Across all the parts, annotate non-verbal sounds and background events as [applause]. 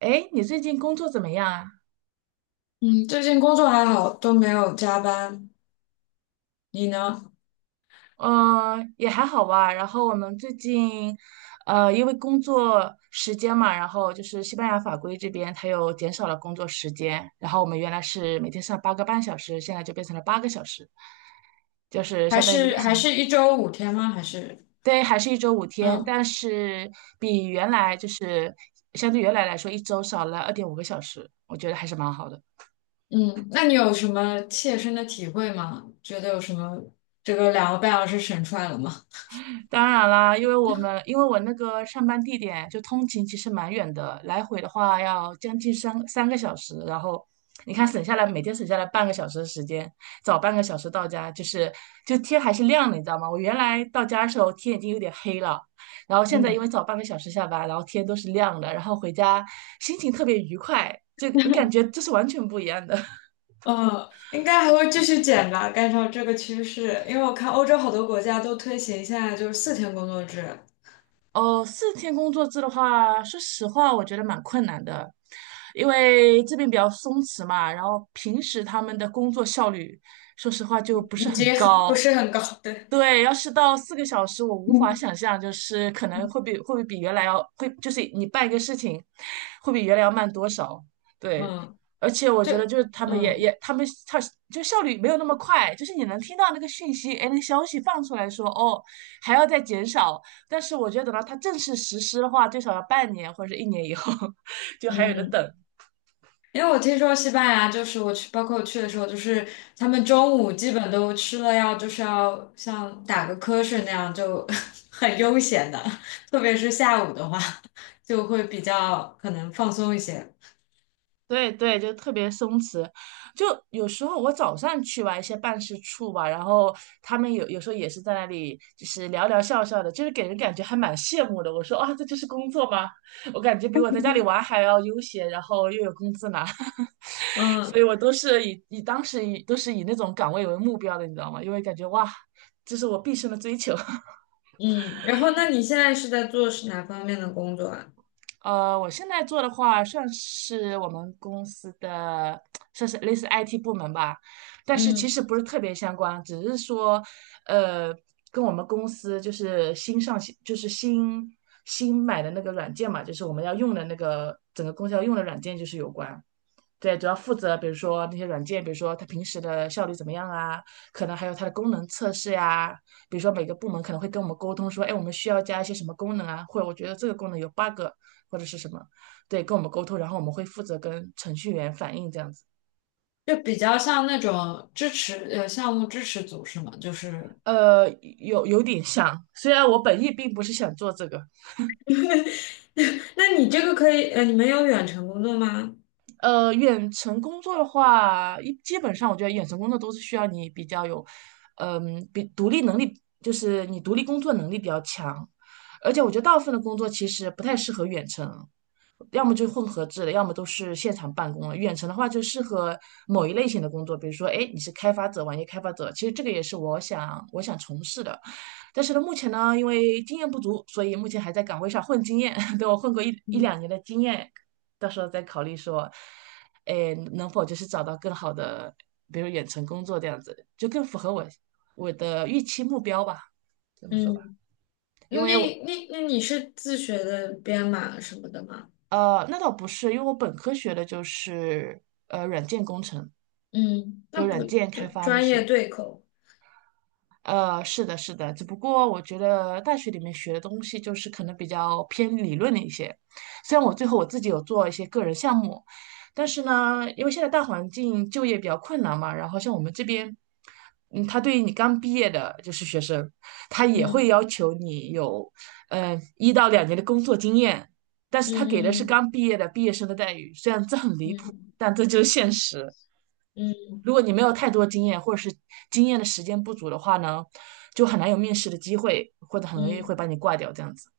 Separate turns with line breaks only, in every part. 哎，你最近工作怎么样啊？
嗯，最近工作还好，都没有加班。你呢？
也还好吧。然后我们最近，因为工作时间嘛，然后就是西班牙法规这边它又减少了工作时间，然后我们原来是每天上8个半小时，现在就变成了8个小时，就是
还
相当于一个
是
星
还
期。
是1周5天吗？还是
对，还是一周5天，
嗯
但是比原来就是相对原来来说，一周少了2.5个小时，我觉得还是蛮好的。
嗯？那你有什么切身的体会吗？觉得有什么这个2个半小时省出来了吗？
[laughs] 当然啦，因为我那个上班地点就通勤其实蛮远的，来回的话要将近三个小时，然后你看省下来每天省下来半个小时的时间，早半个小时到家，就是天还是亮的，你知道吗？我原来到家的时候天已经有点黑了，然后现在因为
嗯，
早半个小时下班，然后天都是亮的，然后回家心情特别愉快，这个感觉这是完全不一样的。
嗯，应该还会继续减吧，按照这个趋势，因为我看欧洲好多国家都推行现在就是4天工作制。
哦，4天工作制的话，说实话，我觉得蛮困难的，因为这边比较松弛嘛，然后平时他们的工作效率，说实话就不是
已经
很
不
高，
是很高，对。
对，要是到4个小时，我无法
嗯
想象，就是可能会比会不会比原来要会，就是你办一个事情，会比原来要慢多少？对，
嗯，
而且我觉得
这
就是他们也
嗯
也他们他就效率没有那么快，就是你能听到那个讯息，哎，那个消息放出来说哦还要再减少，但是我觉得等到它正式实施的话，最少要半年或者是一年以后，[laughs] 就还有的等。
嗯。因为我听说西班牙就是我去，包括我去的时候，就是他们中午基本都吃了要就是要像打个瞌睡那样就 [laughs] 很悠闲的，特别是下午的话就会比较可能放松一些。
对对，就特别松弛。就有时候我早上去吧，一些办事处吧，然后他们有时候也是在那里，就是聊聊笑笑的，就是给人感觉还蛮羡慕的。我说啊，这就是工作吗？我感觉比我在家里玩还要悠闲，然后又有工资拿，[laughs] 所以
嗯
我都是以以当时以都是以那种岗位为目标的，你知道吗？因为感觉哇，这是我毕生的追求。[laughs]
嗯，然后那你现在是在做是哪方面的工作啊？
我现在做的话，算是我们公司的，算是类似 IT 部门吧，但是其
嗯，
实不是特别相关，只是说，呃，跟我们公司就是新上线，就是新买的那个软件嘛，就是我们要用的那个整个公司要用的软件就是有关。对，主要负责比如说那些软件，比如说它平时的效率怎么样啊，可能还有它的功能测试呀、比如说每个部门可能会跟我们沟通说，哎，我们需要加一些什么功能啊，或者我觉得这个功能有 bug 或者是什么，对，跟我们沟通，然后我们会负责跟程序员反映这样子。
就比较像那种支持项目支持组是吗？就是，
呃，有点像，虽然我本意并不是想做这个，
[laughs] 那你这个可以呃，你们有远程工作吗？
远程工作的话，基本上我觉得远程工作都是需要你比较有，比独立能力，就是你独立工作能力比较强，而且我觉得大部分的工作其实不太适合远程，要么就混合制的，要么都是现场办公了。远程的话就适合某一类型的工作，比如说，哎，你是开发者，网页开发者，其实这个也是我想从事的。但是呢，目前呢，因为经验不足，所以目前还在岗位上混经验，[laughs] 等我混过一
嗯
两年的经验，到时候再考虑说，哎，能否就是找到更好的，比如远程工作这样子，就更符合我的预期目标吧，这么说吧。
嗯。那
因为我
那你是自学的编码什么的吗？
呃，那倒不是，因为我本科学的就是软件工程，
嗯，那
就
不
软件
就
开发那
专业
些。
对口？
是的，是的，只不过我觉得大学里面学的东西就是可能比较偏理论的一些。虽然我最后我自己有做一些个人项目，但是呢，因为现在大环境就业比较困难嘛，然后像我们这边，他对于你刚毕业的就是学生，他也会
嗯
要求你有，1到2年的工作经验，但是他给的是
嗯
刚毕业的毕业生的待遇，虽然这很
嗯
离谱，
嗯
但这就是现实。
嗯
如果你没有太多经验，或者是经验的时间不足的话呢，就很难有面试的机会，或者很容易会把
嗯
你挂掉这样子。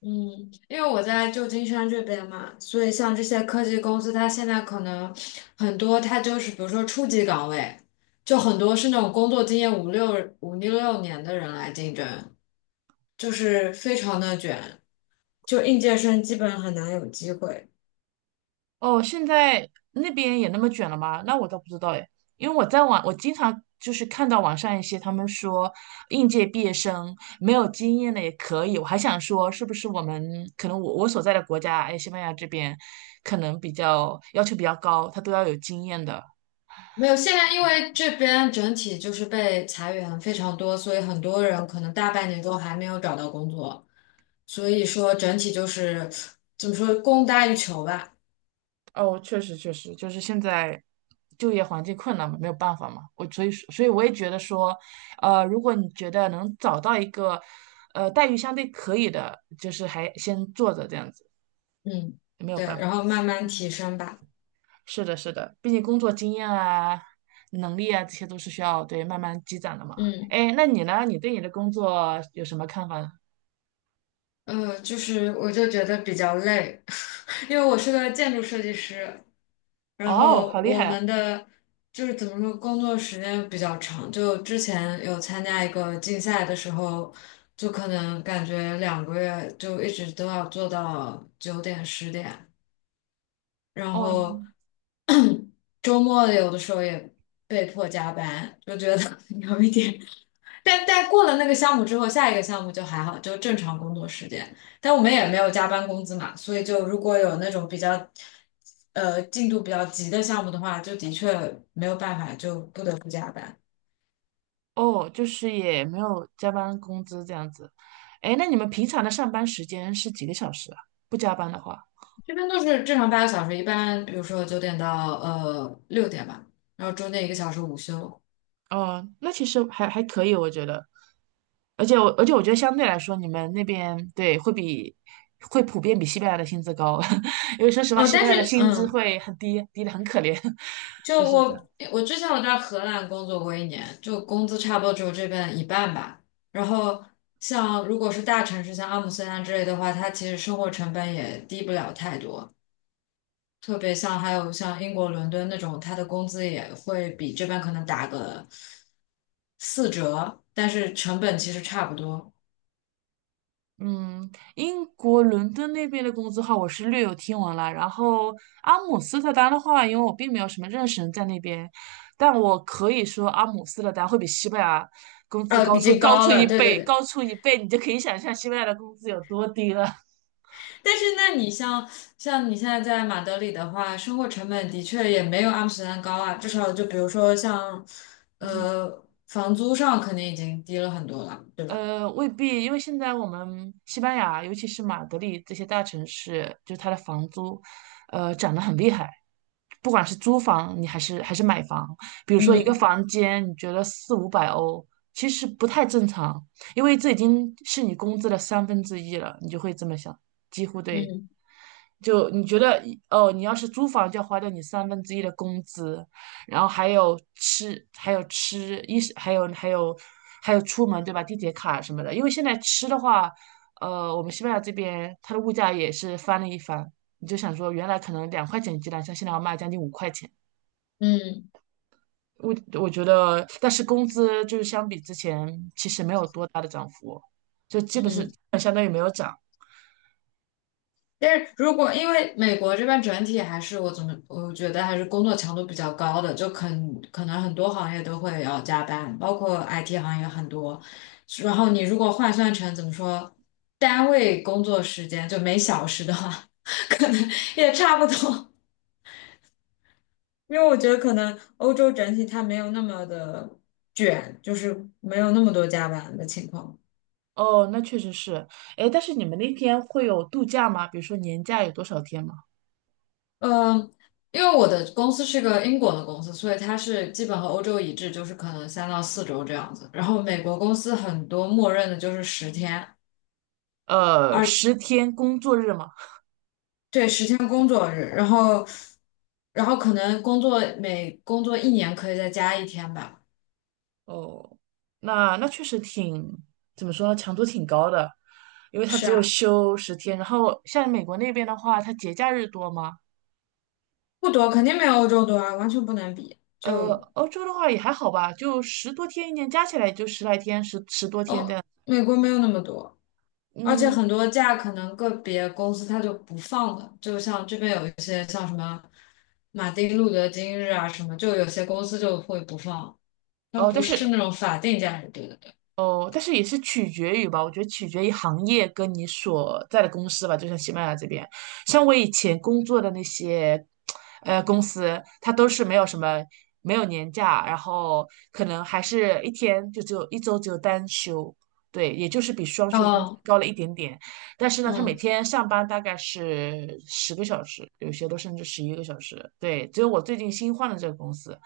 嗯，嗯，因为我在旧金山这边嘛，所以像这些科技公司，它现在可能很多，它就是比如说初级岗位，就很多是那种工作经验五六年的人来竞争，就是非常的卷，就应届生基本很难有机会。
哦，现在那边也那么卷了吗？那我倒不知道哎，因为我在网，我经常就是看到网上一些他们说应届毕业生没有经验的也可以，我还想说是不是我们可能我所在的国家，哎，西班牙这边可能比较要求比较高，他都要有经验的。
没有，现在因为这边整体就是被裁员非常多，所以很多人可能大半年都还没有找到工作，所以说整体就是怎么说，供大于求吧。
哦，确实确实，就是现在就业环境困难嘛，没有办法嘛。我所以所以我也觉得说，如果你觉得能找到一个，待遇相对可以的，就是还先做着这样子，
嗯，
没有
对，
办
然
法。
后慢慢提升吧。
是的，是的，毕竟工作经验啊、能力啊，这些都是需要对慢慢积攒的嘛。
嗯，
哎，那你呢？你对你的工作有什么看法呢？
呃，就是我就觉得比较累，[laughs] 因为我是个建筑设计师，然
哦，
后
好厉害
我
啊！
们的就是怎么说，工作时间比较长。就之前有参加一个竞赛的时候，就可能感觉2个月就一直都要做到9点10点，然
哦，
后周末有的时候也被迫加班，就觉得 [laughs] 有一点。但过了那个项目之后，下一个项目就还好，就正常工作时间。但我们也没有加班工资嘛，所以就如果有那种比较，呃，进度比较急的项目的话，就的确没有办法，就不得不加班。
哦，就是也没有加班工资这样子。哎，那你们平常的上班时间是几个小时啊？不加班的话，
这边都是正常8个小时，一般比如说九点到呃6点吧，然后中间1个小时午休。
嗯，那其实还可以，我觉得。而且我觉得相对来说，你们那边对会比会普遍比西班牙的薪资高，[laughs] 因为说实话，
呃，
西
但
班牙的
是
薪资
嗯，
会很低，低的很可怜，[laughs]
就
就是这样。
我之前我在荷兰工作过一年，就工资差不多只有这边一半吧。然后像如果是大城市，像阿姆斯特丹之类的话，它其实生活成本也低不了太多。特别像还有像英国伦敦那种，它的工资也会比这边可能打个4折，但是成本其实差不多。
嗯，英国伦敦那边的工资的话，我是略有听闻了。然后阿姆斯特丹的话，因为我并没有什么认识人在那边，但我可以说阿姆斯特丹会比西班牙工资
呃，
高
已
出
经
高
高
出一
了，对对
倍，
对。
高出一倍，你就可以想象西班牙的工资有多低了。
但是，那你像你现在在马德里的话，生活成本的确也没有阿姆斯特丹高啊，至少就比如说像，
[laughs] 嗯。
呃，房租上肯定已经低了很多了，对吧？
未必，因为现在我们西班牙，尤其是马德里这些大城市，就是它的房租，涨得很厉害。不管是租房，你还是买房，比如说一个
嗯
房间，你觉得四五百欧，其实不太正常，因为这已经是你工资的三分之一了，你就会这么想，几乎对。
嗯
就你觉得哦，你要是租房就要花掉你三分之一的工资，然后还有吃，还有吃衣食，还有出门对吧？地铁卡什么的，因为现在吃的话，我们西班牙这边它的物价也是翻了一番。你就想说，原来可能2块钱一鸡蛋，像现在要卖将近5块钱。
嗯
我我觉得，但是工资就是相比之前其实没有多大的涨幅，就基本是
嗯。
相当于没有涨。
但是如果因为美国这边整体还是我怎么我觉得还是工作强度比较高的，就可能很多行业都会要加班，包括 IT 行业很多。然后你如果换算成怎么说，单位工作时间就每小时的话，[laughs] 可能也差不多。因为我觉得可能欧洲整体它没有那么的卷，就是没有那么多加班的情况。
哦，那确实是。哎，但是你们那天会有度假吗？比如说年假有多少天吗？
嗯，因为我的公司是个英国的公司，所以它是基本和欧洲一致，就是可能3到4周这样子。然后美国公司很多默认的就是十天，二，
10天工作日吗？
对，10天工作日。然后，可能每工作一年可以再加1天吧。
哦，那确实挺，怎么说呢，强度挺高的，因为它
是
只有
啊，
休十天。然后像美国那边的话，它节假日多吗？
不多，肯定没有欧洲多啊，完全不能比。就
欧洲的话也还好吧，就十多天，一年加起来也就十来天，十多天这
哦，
样。
美国没有那么多。而且
嗯，
很多假可能个别公司它就不放的，就像这边有一些像什么马丁路德金日啊什么，就有些公司就会不放，它
哦，
不是那种法定假日，对对对。
但是也是取决于吧，我觉得取决于行业跟你所在的公司吧。就像西班牙这边，像我以前工作的那些，公司，它都是没有年假，然后可能还是一天就只有一周只有单休，对，也就是比双休的工资
哦，
高了一点点。但是呢，他每
嗯，
天上班大概是10个小时，有些都甚至11个小时。对，只有我最近新换的这个公司，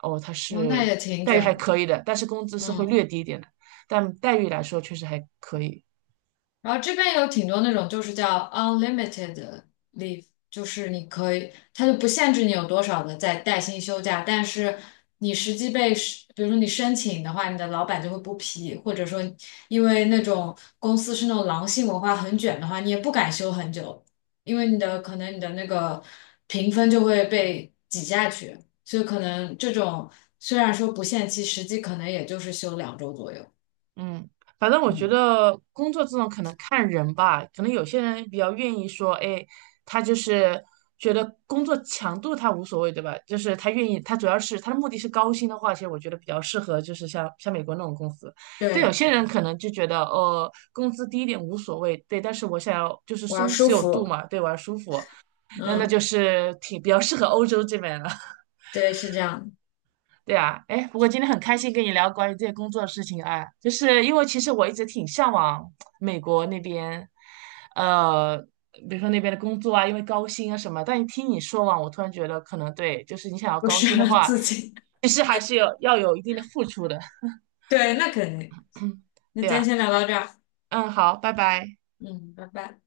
哦，它
哦，那
是
也挺
待遇还
卷的，
可以的，但是工资是会
嗯。
略低一点的。但待遇来说确实还可以。
然后这边有挺多那种就是叫 unlimited leave，就是你可以，它就不限制你有多少的在带薪休假，但是你实际被是比如说你申请的话，你的老板就会不批，或者说因为那种公司是那种狼性文化很卷的话，你也不敢休很久，因为你的可能你的那个评分就会被挤下去，所以可能这种虽然说不限期，实际可能也就是休2周左右。
嗯，反正我觉
嗯，
得工作这种可能看人吧，可能有些人比较愿意说，哎，他就是觉得工作强度他无所谓，对吧？就是他愿意，他主要是他的目的是高薪的话，其实我觉得比较适合就是像美国那种公司。但有
对，
些人可能就觉得，哦，工资低一点无所谓，对，但是我想要就是
我要
松
舒
弛有度
服。
嘛，对，我要舒服，那就
嗯。
是挺比较适合欧洲这边了。
对，是这样的，
对啊，哎，不过今天很开心跟你聊关于这些工作的事情啊，就是因为其实我一直挺向往美国那边，呃，比如说那边的工作啊，因为高薪啊什么。但一听你说完，我突然觉得可能对，就是你想要
不
高
适
薪的
合
话，
自己。
其实还是有要有一定的付出的。
[laughs] 对，那肯定。那
对
今天
呀，
先聊到这儿，
嗯，好，拜拜。
嗯，拜拜。